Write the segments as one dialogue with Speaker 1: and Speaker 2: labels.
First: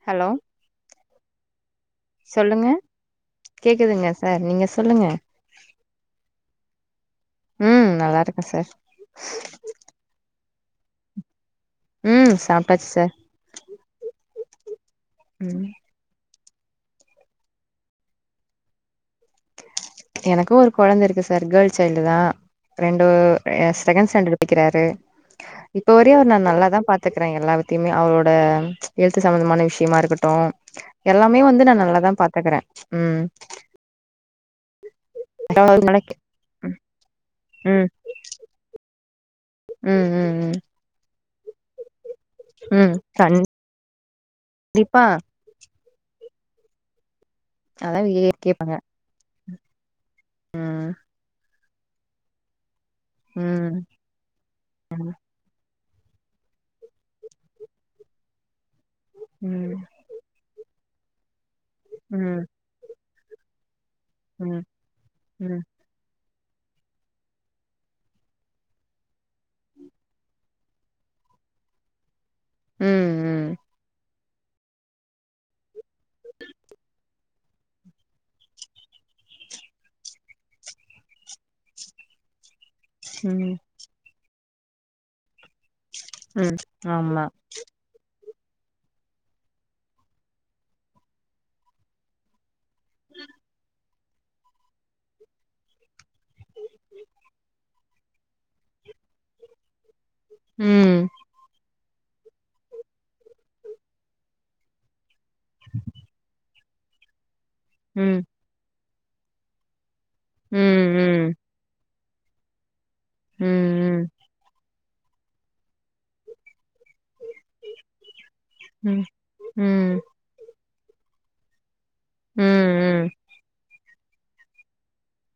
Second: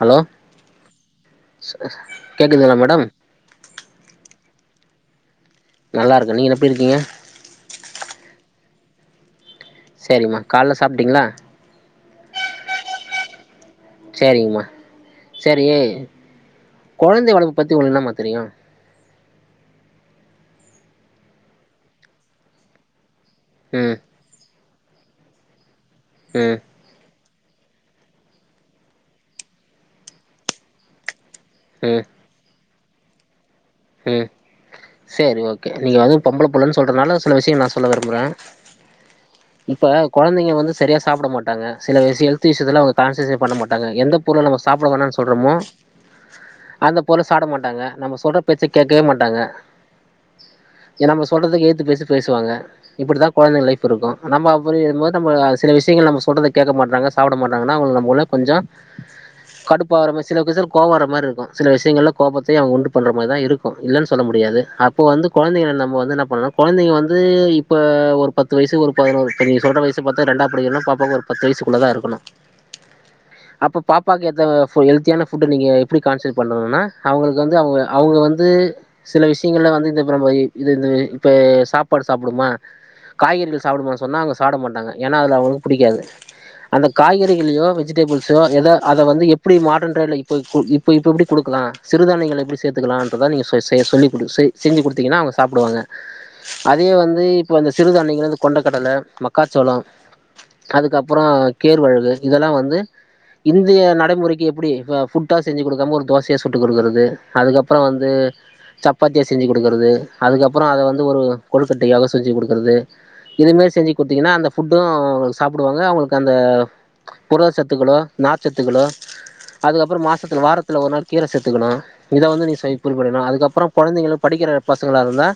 Speaker 1: Hello
Speaker 2: சொல்லுங்க
Speaker 1: கேக்குதுங்களா madam
Speaker 2: கேக்குதுங்க சார் நீங்க சொல்லுங்க
Speaker 1: நல்லாருக்க நீங்க நெ எப்டிருக்கீங்க
Speaker 2: ம் நல்லாருக்க சார்
Speaker 1: சேரிம்மா கால்ல சாப்டீங்களா
Speaker 2: ம் சாப்டாச் சார்
Speaker 1: சேரிங்கம்மா சேரி
Speaker 2: ம்
Speaker 1: கொழந்தை வளப்பு பத்தி ஒங்களுக்கென்னமா தெரியு
Speaker 2: எனக்கு ஒரு கொழந்த இருக்கு சார் கேர்ள் சைல்டு தா ரெண்டு ஏ
Speaker 1: ம்
Speaker 2: செகண்ட் ஸ்டாண்டடு படிக்கிறாரு இப்ப வரியு அவர் நா
Speaker 1: ம்
Speaker 2: நல்லாதா பாத் த்துக்கறே எல்லாத்தையுமே அவளோட எல்த்து சம்மந்தமான விஷயமா இருக்கட்டு எல்லாமே வந்து நா
Speaker 1: ம்
Speaker 2: நல்லாதா பாத்துக்கறே ம்
Speaker 1: ம் சேரி ஓகே
Speaker 2: ம்
Speaker 1: நீங்க வந்து பொம்பள புள்ளன்னு சொல்றதுனால சில விஷிய நா
Speaker 2: ம்
Speaker 1: சொல்ல விரும்புறே இப்ப
Speaker 2: ம்
Speaker 1: கொழந்தைங்க
Speaker 2: ம்
Speaker 1: வந்து சரியா சாப்ட மாட்டாங்க சில விஷி ஹெல் திஸ்ஸுஸெல்லா
Speaker 2: ம்
Speaker 1: அவங்க கான்சசே பண்ண மாட்டாங்க எந்த பொருள நம்ம சாப்ட
Speaker 2: கண்டிப்பா
Speaker 1: வேனா சொல்றோமோ அந்த பொருள சாப்ட மாட்டாங்க
Speaker 2: அதா
Speaker 1: நம்ம சொல்ற பேச்ச
Speaker 2: கேப்பாங்க
Speaker 1: கேக்கவே மாட்டாங்க
Speaker 2: ம்
Speaker 1: ஏ நாம சொல்றத்துக்கு ஏய்த்து பேசி பேசுவாங்க இப்டிதா கொழந்தைங்க
Speaker 2: ம்
Speaker 1: லைஃப் இருக்கு நம்ப அப்டி [unintelligible] சில விஷயங்கள் நம்ம சொல்றத கேக்க மாட்றாங்க சாப்ட மாட்றாங்கன்னா அவங்க நம்முளே கொஞ்சோ
Speaker 2: ம்
Speaker 1: கடுப்பாற மாரி சில [unintelligible] கோவ வரமாரி இருக்கு சில விஷயங்கள்ல
Speaker 2: ம்
Speaker 1: கோபத்தையு அவங்க உண்டு பண்ற மாரிதா இருக் கு இல்லன்னு சொல்ல
Speaker 2: ம்
Speaker 1: முடியாது
Speaker 2: ம்
Speaker 1: அப்போ வந்து கொழந்தைகள நம்ம வந்து என்னா பண்ணுனா கொழந்தைங்க வந்து இப்போ ஒரு பத்து வயசு ஒரு பதினோரு இப்ப நீங்க சொல்ற வயசு பாத்தா ரெண்டா படிக்றுனா பாப்பாக்கு ஒரு பத்து வயசுக்குள்ள தா இருக்குணு
Speaker 2: ம் ம்
Speaker 1: அப்ப பாப் பாக்கு ஏத்த ஃபு ஹெல்த்தியான ஃபுட்ட நீங்க எ எப்டி கான்சிடர் பண்ணணுனா அவுங்களுக்கு வந்து அவுங்க அவுங்க வந்து சில விஷியங்கள்ல வந்து இந்தப்றோ போயி இது இந்த இப்போ சாப்பாடு சாப்டுமா
Speaker 2: ம்
Speaker 1: காய்கறிகள் சாப்டுமா சொன்னா அவுங்க சாப்ட மாட்டாங்க ஏன்னா அதுல [inaudible] புடிக்காது
Speaker 2: ம்
Speaker 1: அந்த
Speaker 2: ஆமா
Speaker 1: காய்கறிகள்ளயோ வெஜிடபிள் ஸோ ஏதோ அத வந்து எப்டி மாடர்ன் [unintelligible] இப்ப கு இப்ப எப்ப எப்டி குடுக்கலா சிறுதானியங்கள எப்டி சேத் துக்கலான்றத நீங்க சே செய்ய சொல்லி குடு செ செஞ்சு குடுத்தீங்கன்னா அவுங்க சாப்டுவாங்க அதே வந்து இப்ப அந்த சிறுதானியங்கள்ள வந்து கொண்டக்கடல மக்காச்சோளோ
Speaker 2: ம்
Speaker 1: அதுக்கப்றோ கேர்வழுகு இதல்லா வந்து இன்திய நடைமுறைக்கு எப்டி ஃபுட்டா செஞ்சு குடுக்காம ஒரு தோசையா சுட் டு குடுக்குறது அதுக்கப்றோ வந்து
Speaker 2: ம்
Speaker 1: சப்பாத்தியா செஞ்சு குடுக்குறது
Speaker 2: ம்
Speaker 1: அதுக்கப்றோ அத வந்து ஒரு
Speaker 2: ம்
Speaker 1: கொலுக்கட்டையாவோ செஞ்சு குடுக்குறது இதேமாரி செஞ்சு
Speaker 2: ம்
Speaker 1: குடுத்தீங்கன்னா அந்த ஃபுட்டு சாப்டுவாங்க அவுங்களுக்கு அந்த புரத சத்துக்களோ நார் சத்துக்களோ
Speaker 2: ம்
Speaker 1: அதுக்கப்றோ
Speaker 2: ம்
Speaker 1: மா சத்துல வாரத்துல ஒரு நாள் கீர சேத்துக்கணு இத வந்து நீ [unintelligible]
Speaker 2: ம்
Speaker 1: பண்ணணு அதுக்கப்றோ கொழந்தைங்களு படிக்கிற பசங்களா இருந்தா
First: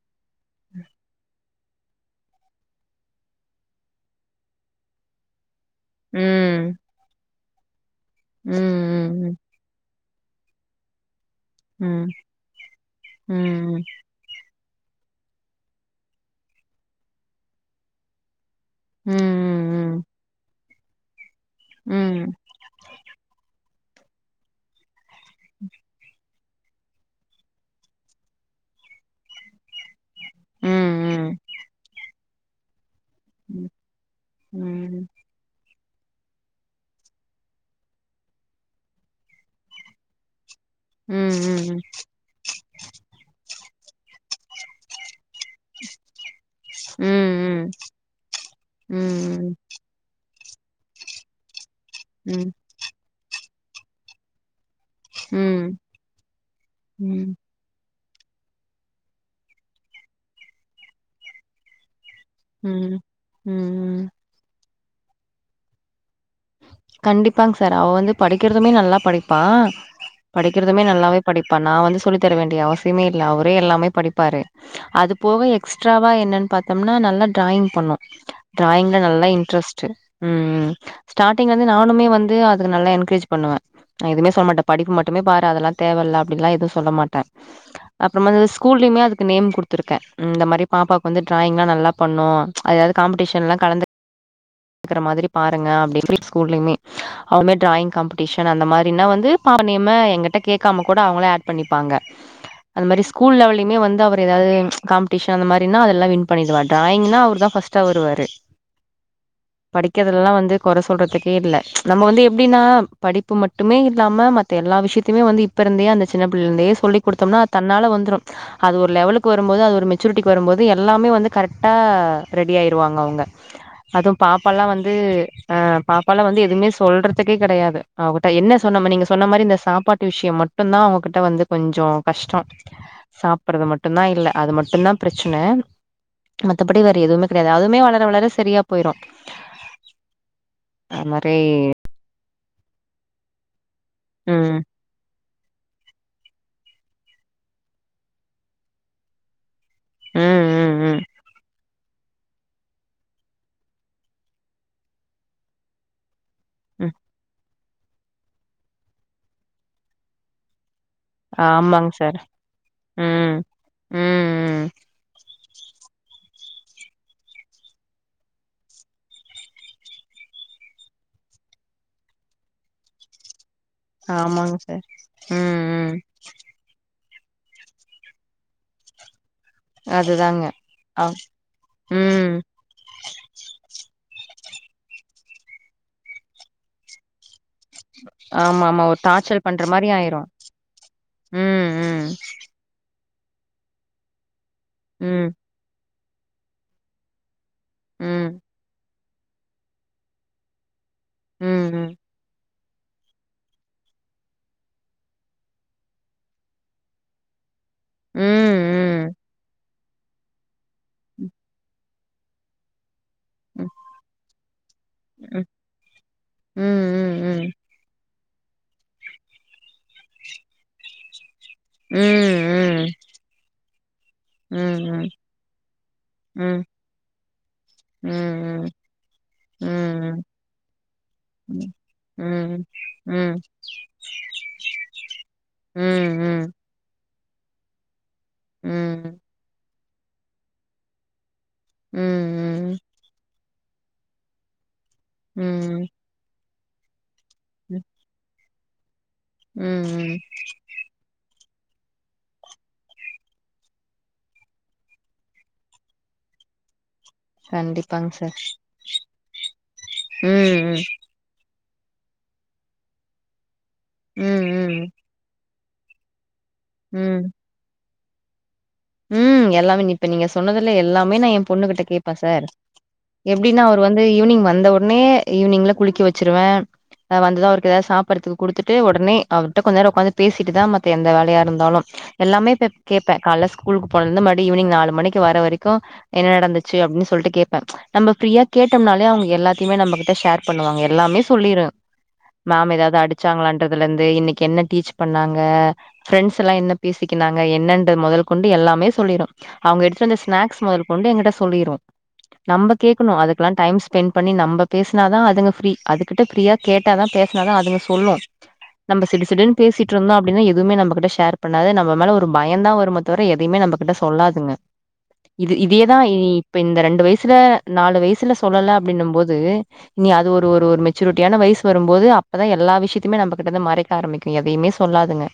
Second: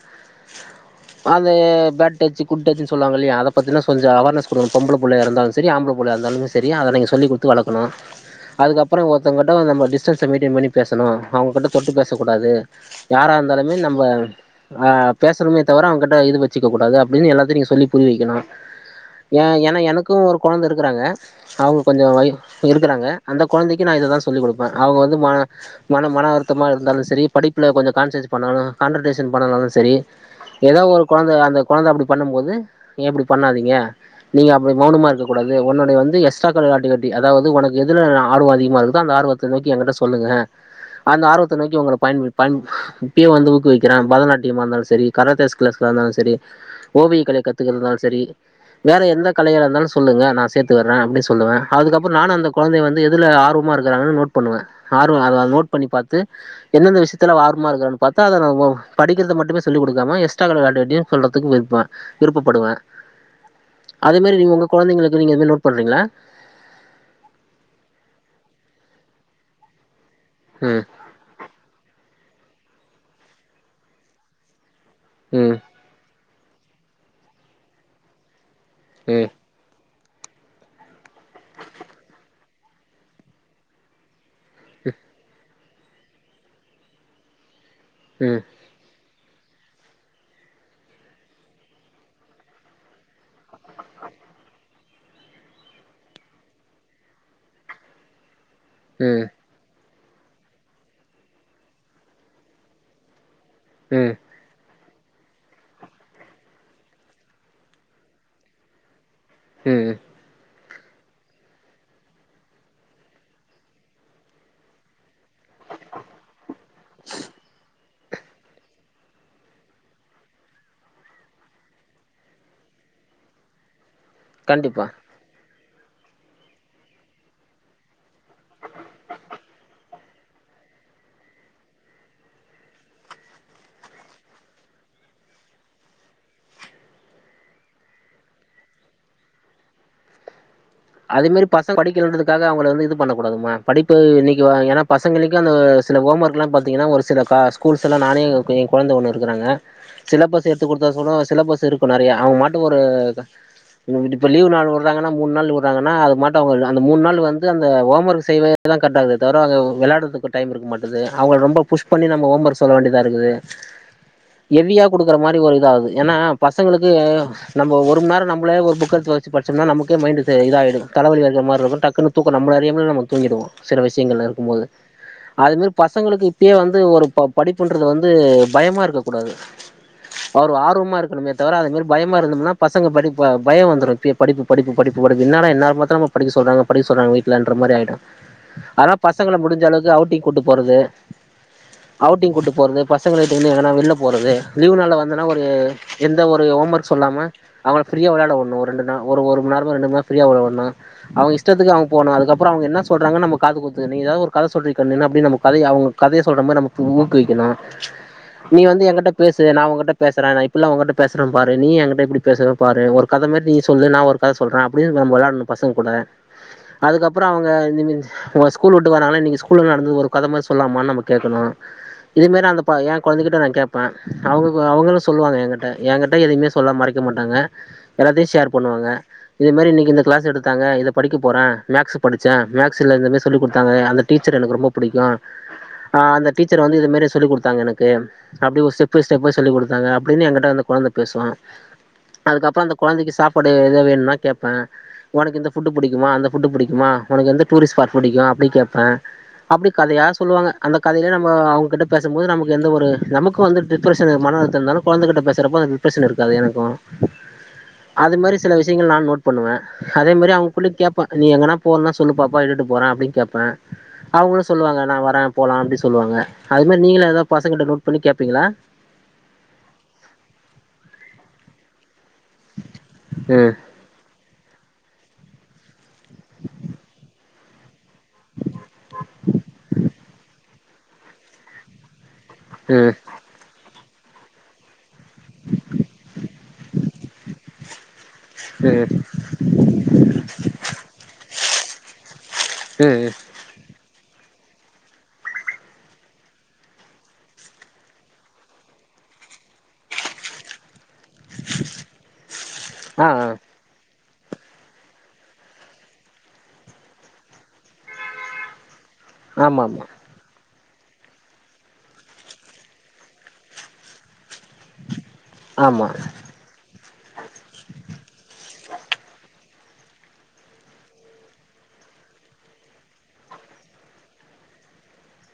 Speaker 2: ம்
Speaker 1: அது பேட் டச்சு குட் டச்சுனு சொல்லுவாங்கல்லியா அத பத்தின கொஞ்ச அவார்னஸ் குடுக்குனு பொம்பள புள்ளையா இருந்தாலு சரி ஆம்பள புள்ளய
Speaker 2: ம்
Speaker 1: இருந்தாலுமே சரி
Speaker 2: ம்
Speaker 1: அதை நீங்க சொல்லி குடுத்து வளக்கணும் அதுக்கப்றோ
Speaker 2: ம்
Speaker 1: ஒருத்தவன்கிட்ட நம்ம டிஸ்டன்ஸ் மெய்ன்டைன் பண்ணி பேசணும் அவுங்ககிட்ட
Speaker 2: ம்
Speaker 1: தொட்டு
Speaker 2: ம்
Speaker 1: பேசக்கூடாது யாரா இருந்தாலுமே
Speaker 2: ம்
Speaker 1: நம்ம ஆ பேசணுமே தவிர அவுங்ககிட்ட இது வச்சுக்க கூடாது அப்டின்னு எல்லாத்தையும் நீங்க சொல்லி புரிய வக்கணும் ஏ ஏன்னா
Speaker 2: ம்
Speaker 1: எனக்கும் ஒரு கொழந்த இருக்கிறாங்க அவங்க
Speaker 2: ம்
Speaker 1: கொஞ்சோ வை
Speaker 2: ம்
Speaker 1: இருக்குறாங்க அந்த கொழந்தைக்கு நா இததா சொல்லிக் குடுப்பேன் அவுங்க வந்து மன மன மன வருத்தமா இருந்தாலும் இருந்தாலு சரி படிப்புல கொஞ்சோம் கான்சேட் பண்ணாலும் கான்சன்டரேஷன் பண்ணாலும் சரி
Speaker 2: ம் ம்
Speaker 1: ஏதோ ஒரு
Speaker 2: ம்
Speaker 1: கொழந்த அந்த கொழந்த அப்பனடி பண்ணும் போது நீங்க அப்பனடி பண்ணாதீங்க நீங்க அப்டி மௌனமா இருக்க கூடாது ஒன்னோடயது வந்து எக்ஸ்ட்ரா களர்ஆட்டுவிட்டி அதாவது உனக்கு எதுல ஆர்வோஸஅதிகமோஇருக்குதோ அந்த ஆர்வத்தை நோக்கி என்கிட்ட சொல்லுங்க அந்த ஆர்வத்தை நோக்கி உங்கள உம் டைம் இப்பயும் வந்து ஊக்குவிக்கிறே பரதநாட்டியம்மா இருந்தாலும் சரி கராத்தே கிளாஸ்கா இருந்தாலும் சரி ஓவிய கத்துக்க இருந்தாலும் சரி வேற எந்த
Speaker 2: ம்
Speaker 1: கலயி இருந்தாலும் சொல்லுங்க நா சேத்து விடுறேன் அப்டின்னு சொல்லுவேன் அதுக்கப்புறோம்ங் நானு அந்த கொழந்தய வந்து எதுல ஆர்வமா இருக்றாங்கனு பாத்து நோட் பண்ணுவேன் ஆர்வம் அது அத நோட்
Speaker 2: ம்
Speaker 1: பண்ணி பாத்து எந்தெந்த
Speaker 2: ம்
Speaker 1: விஷயத்துல ஆர்வமா இருக்குறான் பாத்தா ஓ படிக்கிறத மட்டுமே சொல்லி குடுக்காம எஸ்ட்ரா கரிகுலர் ஆக்ட்டிவிட்டிய சொல்றதுக்கு இருப்பான் விருப்பப்படுவேன்
Speaker 2: ம்
Speaker 1: அதே மாதிரி நீங்க உங்க கொழந்தைங்களுக்கு நீங்க நோட் பண்றீங்களா
Speaker 2: கண்டிப்பாங் சார் அவ வந்து படிக்கிறதுமே நல்லா படிப்பா படிக்கிறதுமே
Speaker 1: ம்
Speaker 2: நல்லாவே படிப்பா நா வந்து சொல்லித்தர வேண்டிய அவசியமே இல்ல அவரே எல்லாமே படிப்பாரு அது போக
Speaker 1: ம்
Speaker 2: எக்ஸ்ட் எஸ்ட்ராவா என்னன்னு பாத்தோம்னா நல்லா டிராயிங் பண்ணு டிராயிங்ல நல்லா
Speaker 1: ம்
Speaker 2: இன்ட்ரஸ்ட் உம் உம் ஸ்டார்ட்டிங்ல வந்து நானுமே வந்து அதுக்கு நல்லா என்கரேஜ் பண்ணுவே நா எதுமே சொல்ல மாட்டே படிப்பு மட்டுமே பாரு அதெல்லாம் தேவ இல்ல அப்டில்லா எதுவும் சொல்ல மாட்டே அப்றமா
Speaker 1: ம்
Speaker 2: வந்து ஸ்கூல்லயுமே அதுக்கு நேம் குடுத்துருகேன் இந்த மாரி பாப்பாக்கு வந்து டிராயிங்லாம் நல்லா பண்ணும் அதாவது காம்பட்டஷன்லாம் கலந்து இருக்கற மாதிரி பாருங்க அப்டி [unintelligible] ஸ்கூல்லயுமே அவளுமே டிராயிங் காம்படிஷன் அந்த மாரின்னா
Speaker 1: ம்
Speaker 2: வந்து பாப்பா நேம்ம எங்கட்ட கேக்காம கூட அவுங்களே ஆட் பண்ணிப்பாங்க அது மாரி ஸ்கூல் லெவெலுமே வந்து
Speaker 1: ம்
Speaker 2: அவர் எதாவது காம்ப் ஷம் அந்த மாரினா அதொல்லா வின் பண்ணிடுவாரு ட்ராயிங்னா அவர் தா ஃபஸ்ட் வருவாரு
Speaker 1: ம்
Speaker 2: படிக்கிறதுல்லாம் வந்து கொற சொல்றதுக்கே இல்ல நம்ம வந்து எப்டின்னா படிப்பு மட்டுமே இல்லாம மத்த எல்லா விஷயத்த தயமே வந்து இப்பர்ந்தே அந்த சின்ன புள்ளர்ந்தே சொல்லி குடுத்தோம்னா அது தன்னால வந்துடும் அது ஒரு லெவலுக்கு வரும்போது அது ஒரு மெச்சூரிட்டிக்கு வரும்போது எல்லாமே வந்து கரெக்டா ரெடி ஆயிருவாங்க அவுங்க பாப்பால்லா
Speaker 1: கண்டிப்பா
Speaker 2: வந்து ஆ பாப்பாலாம் வந்து எதுவுமே சொல்றதுக்கே கெடையாது அவட்ட என்ன சொன்ன நீங்க சொன்ன மாரி இந்த சாப்பாட்டு விஷ்யோம் மட்டும் மட்டும்தான் அவுங்ககிட்ட வந்து கொஞ்சோ கஷ்டோ சாப்றது மட்டும் தா இல்ல அது மட்டும் தாபிரச்சனை மத்தபடி வேற எதுமே கெடையாது அதுமே வளர வளர சரியா போயிடும்
Speaker 1: அதே மாரி பசங்க படிக்கலன்றதுக்காக அவுங்கள வந்து இது பண்ண கூடாது மேம் படிப்பு இன்னைக்கு வா
Speaker 2: ம்
Speaker 1: ஏன்னா பசங்களுக்கும் அந்த சில ஹோம் ஒர்க்கெலாம் பாத்திங்கன்னா ஒரு சில கா ஸ்கூல்ஸ் எல்லாம் நானே என் கொழந்த ஒன்னு இருக்குறாங்க
Speaker 2: ம்
Speaker 1: சிலபஸ் எடுத்து
Speaker 2: ம்
Speaker 1: கொடுத்தா
Speaker 2: ம்
Speaker 1: கூடோ சிலபஸ் இருக்கு கும் நெறையா அவுங்க மாட்டும் ஒரு இப்ப லீவ் நாள் விடுறாங்கன்னா கூட மூணு நாள் விடுறாங்கன்னா அது மட்டும் அவங்க அந்த
Speaker 2: ம்
Speaker 1: மூணு நாள் வந்து அந்த ஹோம் ஒர்க் செய்வே தா கரெக்டா இருந்ததே தவிர வெளையாறதுக்கு டைம் இருக்க மாட் டுது அவுங்கள ரொம்ப புஷ்
Speaker 2: ஆமாங்க
Speaker 1: பண்ணி
Speaker 2: சார்
Speaker 1: நம்ம ஹோம் ஒர்க் சொல்ல வேண்டியதா இருக்குது
Speaker 2: ம் ம் ம்
Speaker 1: எவியா குடுக்குற மாரி ஒரு இதாகுது ஏன்னா பசங்களுக்கு நம்ம ஒருமண் நேரம் நம்மளே ஒரு புக்கெடுத்து வச்சு படிச்சம்னா நம்மளே மைண்ட்க் இத ஆயிடும் தலைவலி வந்த மாரி இருக்கும் டக்குனு தூக்கம் நம்மள அறியாமலே நம தூங்கிடுவோ சில விஷயங்கள் இருக்கும்
Speaker 2: ஆமாங்க
Speaker 1: போது
Speaker 2: சார்
Speaker 1: அது
Speaker 2: ம்
Speaker 1: மாரி
Speaker 2: ம்
Speaker 1: பசங்களுக்கு இப் இப்பயே வந்து ஒரு படிப்புண்றது வந்து பயமா இருக்க கூடாது
Speaker 2: அதுதாங்க
Speaker 1: அவரு ஆர்வமா
Speaker 2: ஆ
Speaker 1: இருக்குணுமே தவிர அது மேரி பயமா
Speaker 2: ம்
Speaker 1: இருந்தோம்னா பசங்க படி பயோ வந்துரு இப்பயே படிப்பு படிப்பு படிப்பு படிப்பு என்னடா என்னாரோ பாத்தாலு படிக்க சொல்றாங்க படிக்க சொல்றாங்க இல்லன்ற மாரி ஆயிடு
Speaker 2: ஆமா ஆமா
Speaker 1: ஆனா
Speaker 2: ஒரு
Speaker 1: பசங்கள
Speaker 2: டார்ச்சல் பண்ற
Speaker 1: முடிஞ்ச
Speaker 2: மாரி
Speaker 1: அளவுக்கு
Speaker 2: ஆயிரு
Speaker 1: அவுட்டிங் கூட்டு போறது
Speaker 2: ம் ம்
Speaker 1: அவுட்டிங் கூட்டு போறது பசங்கள ஈத்துங்குன்னு எங்கன்னா வெள்ல போறது லீவுனால் வந்தன்னா
Speaker 2: ம்
Speaker 1: ஒரு எந்த ஒரு ஹோம் ஒர்க் சொல்லாம அவர ஃப்ரீயா
Speaker 2: ம்
Speaker 1: விளாடவுடணு ரெண்டுனா ஒரு ஒரு மண் நேரோமோ ரெண்டு மண் நேரமோ ஃப்ரீ விளாடவுடனு அவுங்க
Speaker 2: ம்
Speaker 1: இஷ்டத்துக்கு
Speaker 2: ம்
Speaker 1: அவுங்க போனு அதுக்கப் அப்றோ அவுங்க என்ன சொல்றாகாங்கன்னு நம் காது குத்து நீ எதாவுது கத சொல்றிகண்ணு என்ன அப்டின் நம்ம கதைய அவுங்க கதைய சொல்ற மாரி நம்ம ஊக்குவிக்குணு
Speaker 2: ம்
Speaker 1: நீ வந்து எங்கிட்ட பேசு நா உங்கிட்ட பேசுற நா இப்பில்லா ஒங்கிட்ட பேசுற
Speaker 2: ம்
Speaker 1: பாரு நீ எனங்கிட்ட எப்டி பேசுற பாரு ஒரு கதைமேரி நீ
Speaker 2: ம்
Speaker 1: சொல்லு நா ஒர் கத சொல்ற அப்டின்னு
Speaker 2: ம்
Speaker 1: வெளயாடணு பசங்க கூட அதுக்
Speaker 2: ம்
Speaker 1: அதுக்கப்றோ அவுங்க
Speaker 2: ம்
Speaker 1: இஞ்சினியரிங் ஓ ஸ்கூல் விட்டு வராங்கள இன்னக்கி ஸ்கூல்ல என்ன நடந்துது ஒரு கதமேரி நம்ம சொல்லாமான்னு நம்ம கேக்குணு
Speaker 2: ம்
Speaker 1: இதுமாரி அந்த
Speaker 2: ம்
Speaker 1: ஏ கொழந்தைக்கிட்ட நா கேட்பே அவுங்க அவங்களு
Speaker 2: ம்
Speaker 1: சொல்லுவாங்க என்கிட்ட என்கிட்ட
Speaker 2: ம்
Speaker 1: எதுமே
Speaker 2: ம்
Speaker 1: சொல்ல மறைக்க மாட்டாங்க எல்லாத்தையு ஷேர்
Speaker 2: ம்
Speaker 1: பண்ணுவாங்க
Speaker 2: ம்
Speaker 1: இதேமாரி இன்றனைக்கு இந்த
Speaker 2: ம்
Speaker 1: கிளாஸ் எடுத்தா இதை படிக்க போகிறே மேக்ஸ் படித்தேன்
Speaker 2: ம்
Speaker 1: மேக்ஸில் இந்த
Speaker 2: ம்
Speaker 1: மாாரி சொல்லி
Speaker 2: ம்
Speaker 1: கொடுத்த த்தாங்க அந்த டீச்சர் எனக்கு ரொம்ப புடிக்கு ஆ அந்த
Speaker 2: ம்
Speaker 1: டீச்சர் வந்து இது மேரி சொல்லிக் குடுத்தாங்க எனக்கு அப்டி
Speaker 2: ம்
Speaker 1: ஒரு ஸ்டெப் பை
Speaker 2: ம்
Speaker 1: ஸ்டெப்பா சொல்லி குடுத்தாங்க அப்டின்னு எங்கிட்ட அந்த கொழந்த பேசுவ
Speaker 2: ம்
Speaker 1: அதுக்கப்றோ அந்த கொழந்தைக்கு சாப்பாடு எதா வேணுனா கேப்ப ஒனக்கு
Speaker 2: ம்
Speaker 1: இந்த ஃபுட்டு
Speaker 2: ம்
Speaker 1: புடிக்குமா அந்த ஃபுட்டு புடிக்குமா ஒனக்கு எந்த டூரிஸ்ட்
Speaker 2: ம்
Speaker 1: ஸ்பாட் புடிக்கு அப்டி கேப்ப அப்டி கதயா
Speaker 2: ம்
Speaker 1: சொல்லுவாங்க அந்த கதையிலே நம்ம அவுங்க கிட்ட பேசும்போது நமக்கு எந்த ஒரு நமக்கு வந்து டிப்ரேஷன் மன அலுத்தோ இருந்தாலு கொழந்தக்கிட்ட பேசுகிறப்போது டிப்ரேஷன் இருக்காது எனக்கு
Speaker 2: கண்டிப்பாங் சார்
Speaker 1: நா நோட் பண்ணுவ அதே மாரி அவுங்ககுள்ள
Speaker 2: ம்
Speaker 1: கேப்ப நீ எங்னா போனுனா சொல்லு பாப்பா இட்டுட்டு போற அப்டின்னு கேப்ப
Speaker 2: ம் ம்
Speaker 1: அவுங்களு
Speaker 2: ம்
Speaker 1: சொல்லுவாங்க நா வரே போலா அப்டின் சொல்லுவாங்க அது மாரி நீங்களு
Speaker 2: ம்
Speaker 1: எதாவுது பசங்க கிட்ட நோட் பண்ணி கேப்பீங்ளா
Speaker 2: ம் எல்லாமே இப்ப நீங்க சொன்னதுல எல்லாமே நா ஏ பொண்ணு கிட்ட கேப்ப சார்
Speaker 1: ம்
Speaker 2: எப்டின்னா ஒர் இவுரு வந்து ஈவினிங் வந்த ஒன்னே ஈவினிங்ல குளிக்க வச்சிருவ நா வந்துதா அவுருக்கு எதாவுது சாப் பறதுக்கு குடுத்துட்டு ஒடனே அவர்ட்ட கொஞ்சோ நேரோ உக்காந்து பேசிட்டுதா மத்த எந்த வேலயா இருந்தாலு எல்லாமே பெப்
Speaker 1: ம்
Speaker 2: கேப்ப கால்ல ஸ்கூலு போனதுந்துல இருந்து மறுபிடி ஈவினிங் நாலு மணிக்கு வர வரைக்கு என்ன நடந்துச்சு அப்டின்னு சொல்ட்டு கேப்ப நம்ம ஃப்ரீயா
Speaker 1: ம்
Speaker 2: கேட்டோம்னாலே அவுங்க எல்லாத்தியுமே நம்ம கிட்ட ஷேர் பண்ணுவாங்க எல்லாமே சொல்லிரு மேம் எதாவுது
Speaker 1: ம்
Speaker 2: அடிச்சாங்களான் ன்றதுல இருந்து இன்னக்கி என்ன டீச் பண்ணாங்க ஃப்ரெண்ட்ஸ் எல்லா என்ன பேசிகீனாங்க என்னன்ற மொதல் கொண்டி எல்லாமே சொல்லிரு அவுங்க எடுத்துட்டு வந்த ஸ்நாக்ஸ் மொதல் கொண்டு எங்கிட்ட சொல்லிரு நம்ம
Speaker 1: ஆ
Speaker 2: கேக்குணு
Speaker 1: ஆ
Speaker 2: அதுகெல்லா டைம்ஸ் ஸ்பெண்ட் பண்ணி நம்ம பேசினாதா அதுங்க ஃப்ரீ அதுகிட்ட ஃப்ரீயா கேட்டாதா பேசினாதா அதுங்க சொல்லு நம்ம சிடு சடுனு
Speaker 1: ஆமா ஆமா
Speaker 2: பேசிட்டு இருந்தோ அப்டின்னா எதுமே நம்மகிட்ட ஷேர் பண்ணாது நம்ம மேல ஒரு பயோ தா வருமோ தவிர எதையுமே நம்ம கிட்ட சொல்லாதுங்க இது
Speaker 1: ஆமா
Speaker 2: இதேதா இ இப்ப இந்த ரெண்டு வயசுல நாலு வயசுல சொல்லல அப்டின்னு போது நீ அது ஒரு ஒரு ஒரு மெச்சூரிட்டியான வயசு வரும்போது அப்பதா எல்லா விஷியத்தையமே நம்ம கிட்ட இருந்து மறைக் க ஆரம்பிக்கு எதையுமே சொல்லாதுங்க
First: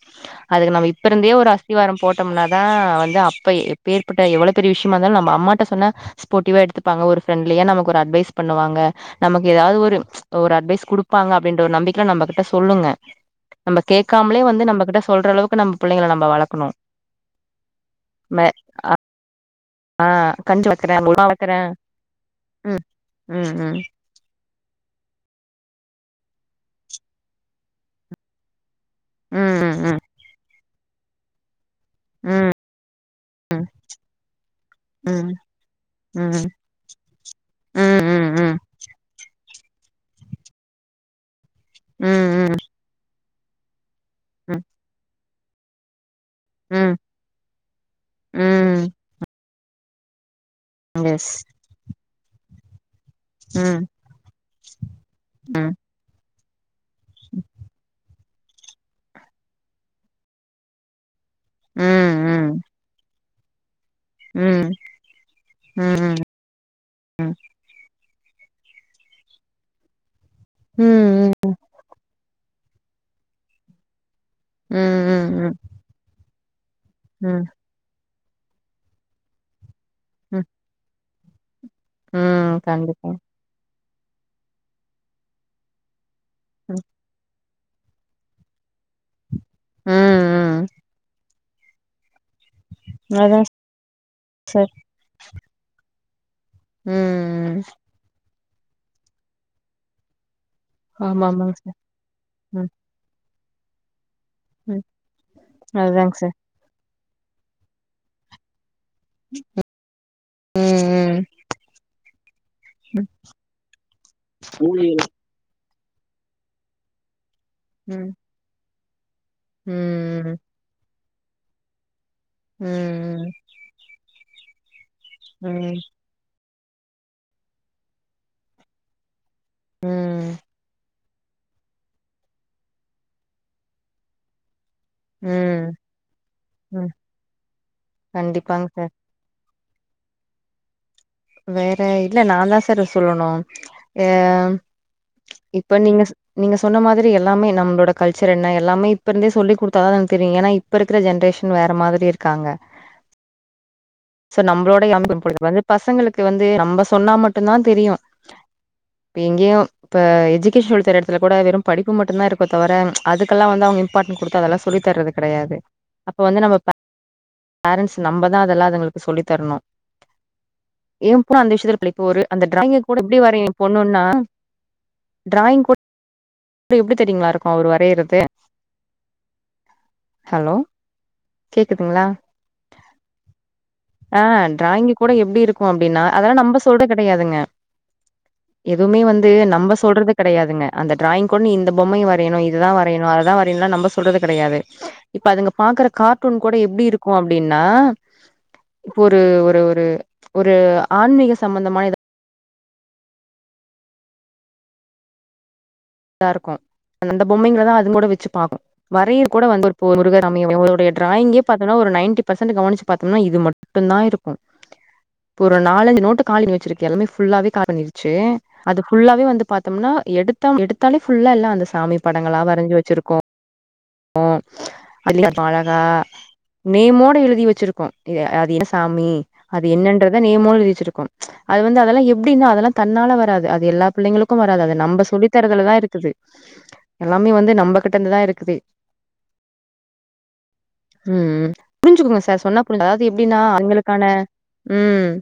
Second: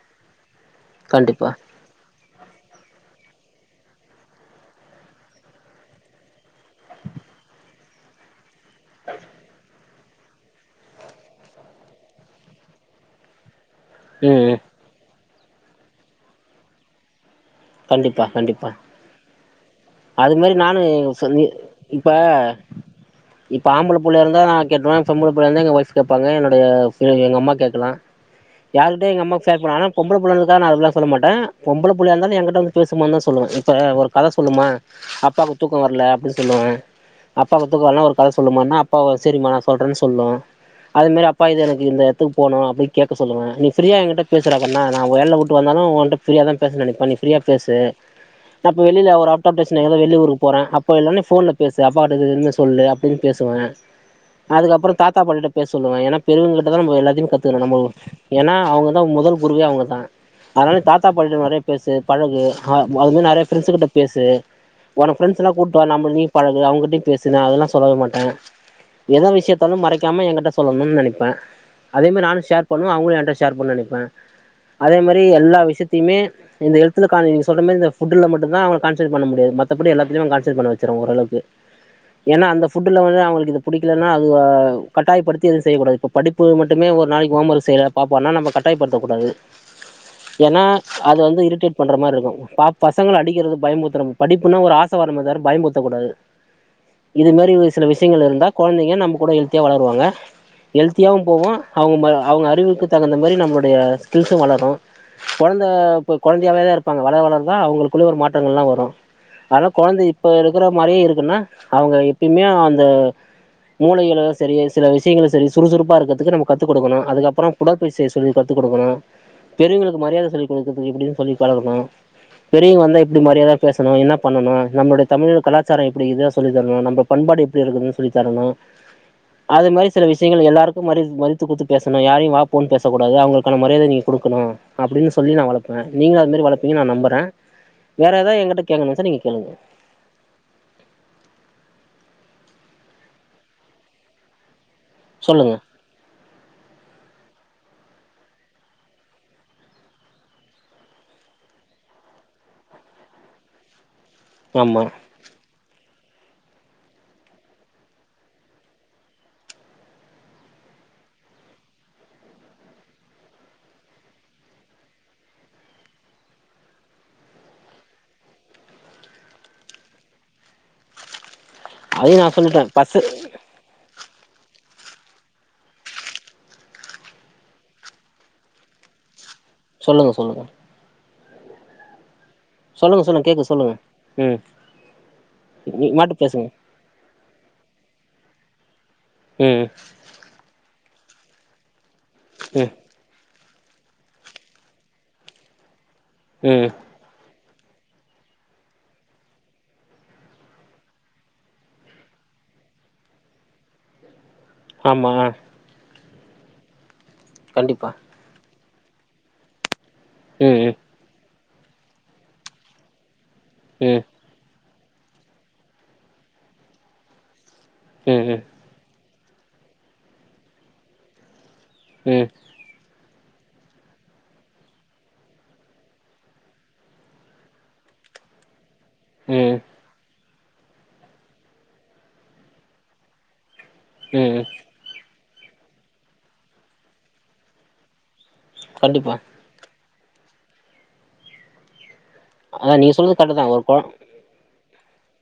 Speaker 2: அதுக்கு நம்ம இப்ப இருந்தே
Speaker 1: கண்டிப்பா
Speaker 2: ஒரு அஸ்திவாரோ போட்டோம்ன்னா தா வந்து அப்ப எப்பேற்பட்ட எவ்ளோ பெரிய விஷியமா இருந்தாலு நம்ம அம்மாட்ட சொன்னா ஸ்போடிவா எடுத் துப்பாங்க ஒரு ஃப்ரெண்லியா நமக்கு ஒரு அட்வைஸ் பண்ணுவாங்க நமக்கு எதாவுது ஒரு ஒரு அட்வைஸ் குடுப்பாங்க அப்டின்ற ஒரு நம்பிக்கைல நம்மக் கிட்ட சொல்லுங்க நம்ம கேக்காமலே
Speaker 1: ம்
Speaker 2: வந்து நம்ம கிட்ட சொல்ற அளவுக்கு நம்ம பிள்ளைங்கள நம்ப வளக்கணு
Speaker 1: கண்டிப்பா
Speaker 2: மே
Speaker 1: கண்டிப்பா
Speaker 2: ஆ
Speaker 1: அது மாரி
Speaker 2: கஞ்சி
Speaker 1: நானு
Speaker 2: வக்கிறே உப்மா
Speaker 1: சொல்லி
Speaker 2: வக்கிறே
Speaker 1: இப்ப
Speaker 2: ம் ம்
Speaker 1: இப்ப
Speaker 2: ம்
Speaker 1: ஆம்பளப் புள்ள இருந்தா நா கேட்ருவே பொம்பளப்புள்ள இருந்தா எங்க ஒய்ஃப் கேப்பாங்க என்னோடைய ஃபி எங்க அம்மா கேக்கலா யாருக்கிட்டயு எங்க அம்மா ஷேர் பண்ணாது ஆனா
Speaker 2: ம்
Speaker 1: பொம்பளப்பிள்ளன்றதுக்காக நா அப்டிலா சொல்ல மாட்டே பொம்பளப் புள்ளயா இருந்தாலு
Speaker 2: ம்
Speaker 1: ஏங்கிட்ட வந்து பேசுமான்தா சொல்லு இப்ப ஒரு கத சொல்லுமா
Speaker 2: ம்
Speaker 1: அப்பாக்கு தூக்க வர்ல
Speaker 2: ம்
Speaker 1: அப்டின்
Speaker 2: ம்
Speaker 1: சொல்லுவே அப்பாக்கு
Speaker 2: ம்
Speaker 1: தூக்கவர்லனா ஒரு கத
Speaker 2: ம்
Speaker 1: சொல்லுமான் னா அப்போ சேரிமா நா சொல்றேன் சொல்லு அதே மாரி அப்பா இது எனக்கு இந்த
Speaker 2: ம்
Speaker 1: எடத்துக்கு
Speaker 2: ம்
Speaker 1: போனு அப்டின் கேக் இப்ப சொல்லுங்க நீீ ஃப்ரீயா எங்கிட்ட
Speaker 2: ம்
Speaker 1: பேசுறவன்னா நா வேல விட்டு வந்தாலு ஒன்ட்ட ஃப்ரீயா தா பேச
Speaker 2: ம்
Speaker 1: நெனைப்ப நீ ஃப்ரியா பேசு அப்ப
Speaker 2: ம்
Speaker 1: வெளில ஒரு அவுட் ஆஃப் டேஷன் எங்கனா வெளி ஊருக்கு போறே
Speaker 2: ம்
Speaker 1: அப்பயெல்லா நீ
Speaker 2: எஸ்
Speaker 1: ஃபோன்ல பேசு அப்பாட்ட இது இதுன்னு சொல்லு அப்டின் பேசுவே
Speaker 2: ம்
Speaker 1: அதுக்கப்பற தாத்தா பாட்டிட்ட பேச
Speaker 2: ம்
Speaker 1: சொல்லுவே ஏனா பெரியவ்ங்க கிட்ட தா நம்ம எல்லாத்தையு கத்துக்கணு நம்ம ஏனா அவ்ங்க தா மொதல் குருவே அவ்ங்க தா அதனால தாத் தாத்தா மாட்டிட்ட நெறைய பேசு
Speaker 2: ம்
Speaker 1: பழகு
Speaker 2: ம்
Speaker 1: அ அது மாரி நெறையா ஃப்ரெண்ட்ஸுக் கிட்ட பேசு
Speaker 2: ம்
Speaker 1: ஒனக்கு ஃப்ரெண்ட்ஸெல்லா கூட்டு வா நம்பள்
Speaker 2: ம்
Speaker 1: வீ பழகு அவ்ங்கட்டயு பேசு நா அதெல்லா சொல்லவே மாட்டேங்க எதோ விஷ்யத்த வந்து மறைக்காம எங்கிட்ட சொ
Speaker 2: ம்
Speaker 1: சொல்லணுன்
Speaker 2: ம்
Speaker 1: நெனைப்பே அதே மாரி நானு ஷேர் பண்ணுவே அவுங்களு என்ட்ட ஷேர் பண்ணுன் நெனைப்பே
Speaker 2: ம்
Speaker 1: அதே மாரி
Speaker 2: ம் ம்
Speaker 1: எல்லா விஷ்யத்தைமே இந்த எட்த்துல கானா
Speaker 2: ம்
Speaker 1: நீங்க சொல்ற மாரி இந்த் ஃபுட்டுல மட்டுந்தா அவ்ங்கள கான்ச ன்ரேட் பண்ண முடியாது மத்தபடி எல்லாத்லயுமே அவ்ங்க
Speaker 2: ம்
Speaker 1: கான்ஸ்ரேட் பண்ண வெச்சுருவே ஓரளவுக்கு ஏனா
Speaker 2: ம்.
Speaker 1: அந்த ஃபுட்டுல
Speaker 2: கண்டிப்பா
Speaker 1: வந்து அவ்ங்களுக்கு இது புடிக்கலனா அது அ கட்டாயப்படுத்தி எது செய்யக்கூடாது இப்ப படிப்பு
Speaker 2: ம்
Speaker 1: மட்டுமே ஒரு நாளைக்கு ஹோம் வொர்க் செய்யல பாப்போனா நம்ம கட்டாயப்படுத்தக்கூடாது
Speaker 2: ம்
Speaker 1: ஏனா
Speaker 2: ம்
Speaker 1: அது வந்து இரிட்டேட் பண்ற மார்ருக்கு ப பசங்கள
Speaker 2: அதாங்
Speaker 1: அடிக்கிறது பயமுருத்துறது படிப்புனா
Speaker 2: சார்
Speaker 1: ஒரு ஆச வரணு தவிர பயமுருத்தக்கூடாது இது மாரி
Speaker 2: ம் ம்
Speaker 1: ஒரு சில விஷ்யங்கள் இருந்தா கொழந்தைங்க நம்ம கூட ஹெல்த்தியா வளருவாங்க ஹெல்த்தியாகவு
Speaker 2: ஆமா
Speaker 1: போவோ
Speaker 2: ஆமாங்க சார்
Speaker 1: அவ்ங்க ம அவ்ங்க
Speaker 2: ம்
Speaker 1: அறிவுக்கு தகுந்த மாரி நம்ளுடைய சிறுசு வளரு
Speaker 2: ம்
Speaker 1: கொழந்த
Speaker 2: அதுதாங்க
Speaker 1: இப்ப
Speaker 2: சார்
Speaker 1: கொழந்தையாவே தா இருப்பாங்க வளர வளரதா அவ்ங்களுக்குள்ள. ஒரு மாற்றங்கள்லா வரு ஆனா கொழந்த இப்ப இருக்கிற மாரியே
Speaker 2: ம்
Speaker 1: இருக்குன்னா அவ்ங்க எப்பயுமே அந் இந்த
Speaker 2: ம் ம்
Speaker 1: மூளைகளு சேரி சில
Speaker 2: ஊழியர்.
Speaker 1: விஷ்யங்களு சேரி சுறுசுறுப்பா இருக்கிறதுக்கு நம்ம கத்துக் குடுக்கணு அதுக்கப்பறோ உடற்பயற்சி
Speaker 2: ம்
Speaker 1: செய்ய சொல்லி கத்து குடுக்கணு பெரியவ்ங்களுக்கு மரியாத
Speaker 2: ம்
Speaker 1: சொல்லிக் குடுக்குறதுக்கு எப்டின் சொல்லி பழகணு பெரியவ்ங்க வந்தா எப்டி
Speaker 2: ம்
Speaker 1: மரியாதயா பேசணு என்ன பண்ணனு நம்மளுடைய தமிழ்
Speaker 2: ம்
Speaker 1: கலாச்சார எப்டி இத சொல்லித்தரணு நம்ப பண்பாடு எப்டி இருக்கனுன் சொல்லித்தரணு அது மாரி சில
Speaker 2: ம்
Speaker 1: விஷ்யங்கள் எல்லாருக்கு மாரி இது மாரி குட்த்து குட்த்து பேசணு யாரையு வா போணு பேசக்கூடாது அவ்ங்களுக்கான மரியாத நீங்க குடுக்கணு அப்டினு சொல்லி நா
Speaker 2: ம்
Speaker 1: வளப்பே நீங்களு அது மாரி வளப்பீங்கன்
Speaker 2: ம்
Speaker 1: நா நம்புறே வேற எதா எங்கிட்ட
Speaker 2: கண்டிப்பாங்க
Speaker 1: கேக்கணு
Speaker 2: சார்
Speaker 1: நெனச்சா நீங்க கேளுங்க
Speaker 2: வேற இல்ல நாந்தா சார் சொல்லணு அ
Speaker 1: சொல்லுங்க
Speaker 2: இப்ப நீங்க நீங்க சொன்ன மாதிரி எல்லாமே நம்பளோட கல்ச்சர் என்ன எல்லாமே இப்ப இருந்தே சொல்லி குடுத்தாதான எனக்கு தெரியு ஏனா இப் இப்ப இருக்கிற ஜென்ரேஷன் வேற மாதிரி இருக்காங்க சார்
Speaker 1: ஆமா
Speaker 2: நம்மளோடே கம்பேர் பண்ணும் போது பசங்களுக் கு வந்து நம்ப சொன்னா மட்டுந்தா தெரியு இப்ப எங்கயு இப்ப எஜுகேஷன் சொல்லித்தர எடத்துல கூட வெறும் படிப்பு மட்டு்ந்தா இருக்கு தவர அதுக்கெல்லா வந்து அவ்ங்க இம்பார்டன்ட் குடுத்து அதெல்லா சொல்லி தர்றது கெடையாது அப்ப வந்து நம்ம பே பேரண்ட்ஸ் நம்ப தா அதெல்லா அதுங்களுக்கு சொல்லித்தரணு ஏ பொண்ணு அந்த விஷ்யத்துல லைக்
Speaker 1: அதையு
Speaker 2: ஒரு
Speaker 1: நா
Speaker 2: அந்த
Speaker 1: சொல்லிட்டே
Speaker 2: டிராயிங்க
Speaker 1: பசு
Speaker 2: கூட எப்டி வரயு எ பொண்ணுன்னா டிராயிங் கூட எப்டி எப்டி தெரியுங்ளா இருக்கு அவரு வரையுறது
Speaker 1: சொல்லுங்க சொல்லுங்க
Speaker 2: கேக்குதுங்ளா
Speaker 1: சொல்லுங்க சொல்லுங்க கேக்குது சொல்லுங்க
Speaker 2: ஆ
Speaker 1: ம்
Speaker 2: டிராயிங்கு கூட எப்டி இருக்கு
Speaker 1: நீங்க
Speaker 2: அப்டின்னா
Speaker 1: மாட்டு
Speaker 2: அதெல்லா
Speaker 1: பேசுங்க
Speaker 2: நம்ப சொல்ற கெடையாதுங்க எதுவுமே வந்து
Speaker 1: ம்
Speaker 2: நம்ம சொல்றதுக் கெடையாதுங்க அந்த டிராயிங் கொண் இந்த பொம்மையு வறையணு இதுதா
Speaker 1: ம்
Speaker 2: வ றையனு அதுதா வறையனுன்லா நம்ம சொல்றது கெடையாது இப்ப அதுங்க பாக்குற கார்ட்டூன் கூட
Speaker 1: ம்
Speaker 2: எப்டி இருக் கு அப்டின்னா இப்ப ஒரு ஒரு ஒரு ஒரு ஆன்மீக சம்பந்தமான எதா
Speaker 1: ஆமா
Speaker 2: இதா இருக்கு அந்த பொம்மைங்களதா
Speaker 1: கண்டிப்பா
Speaker 2: அதுங் கூட வச்சு பாக்கு வரைய கூட வந்து ஒரு முருகர் பொ சாமி
Speaker 1: ம் ம்
Speaker 2: அவரோடைய டிராயிங்கே பாத்தனா ஒரு நயன்ட்டி பர்சன்ட் கவனிச் பாத்தனா இது மட்டுந்தா
Speaker 1: ம்
Speaker 2: இருக் கு இப்போ ஒரு நாலஞ்சு நோட்டு காலி பணி வச்சிருக்கு எல்லாமே ஃபுல்லாவே காலி பண்ணிடுச்சு
Speaker 1: ம் ம்
Speaker 2: அது ஃபுல்லாவே வந்து பாத்தோம்னா எடுத்தா எடுத்தாலே ஃபுல்லா எல்லா அந்த சாமி
Speaker 1: ம்
Speaker 2: படங்களா வரைஞ்சு வச்சிருக்கு கு அதி [inaudible] அழகா நேமோட எழுதி வச்சிருக்கும் அது எந் சாமி
Speaker 1: ம்
Speaker 2: அது என்னன்றத நேமோட எழுதி வச்சுருக்கும் அது வந்து அதெல்லா எப்டின் அதெல்லா தன்னால வராது அது எல்லா புள்ளைங்களுக்கும்
Speaker 1: ம்
Speaker 2: வராது அது நம்ப சொல்லி தரதுல தா இருக்குது எல்லாமே வந்து நம்ப கிட்டந்து தா இருக்குது
Speaker 1: கண்டிப்பா
Speaker 2: ம் புரிஞ்சுக்குங்க சார் சொன்னா
Speaker 1: அதா
Speaker 2: புரிஞ்சு
Speaker 1: நீங்க
Speaker 2: அதாது
Speaker 1: சொல்றது கரெக்ட்
Speaker 2: எப்டின்னா
Speaker 1: தா ஒரு கொ
Speaker 2: அதுங்களுக்கான ம்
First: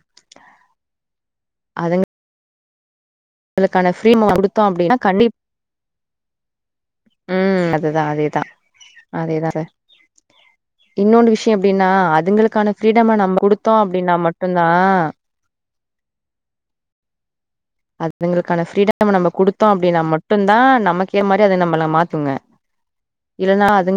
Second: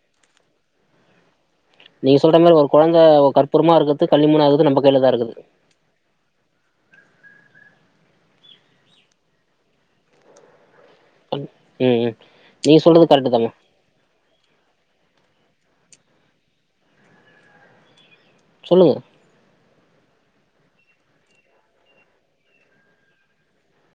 Speaker 2: அதுங்
Speaker 1: நீங்க சொல்ற மாரி ஒரு கொழந்த ஒ கற்பூரமா இருக்கத்து
Speaker 2: ஃப்ரீடம்
Speaker 1: களிமண்ணா
Speaker 2: குடுத்தோ
Speaker 1: ஆகுது நம்ப
Speaker 2: அப்டின்னா
Speaker 1: கையில தா
Speaker 2: கண்டி
Speaker 1: இருக்குது
Speaker 2: ம் அதுதா அதேதா அதேதா சார் இன்னோன்டு விஷயோ எப்டின்னா
Speaker 1: ம் ம்
Speaker 2: அதுங்களுக்கான
Speaker 1: நீங்க சொல்றது
Speaker 2: ஃப்ரீடம
Speaker 1: கரெக்ட்
Speaker 2: நாம
Speaker 1: தாம்மா
Speaker 2: குடுத்தோ அப்டின்னா மட்டுந்தா அதுங்களுக்கான
Speaker 1: சொல்லுங்க
Speaker 2: ஃப்ரீடம நம்ம குடுத் தோ அப்டின்னா மட்டுந்தா நமக்கே மாரி அத நம்மள மாத்துங்க இல்லன்னா அது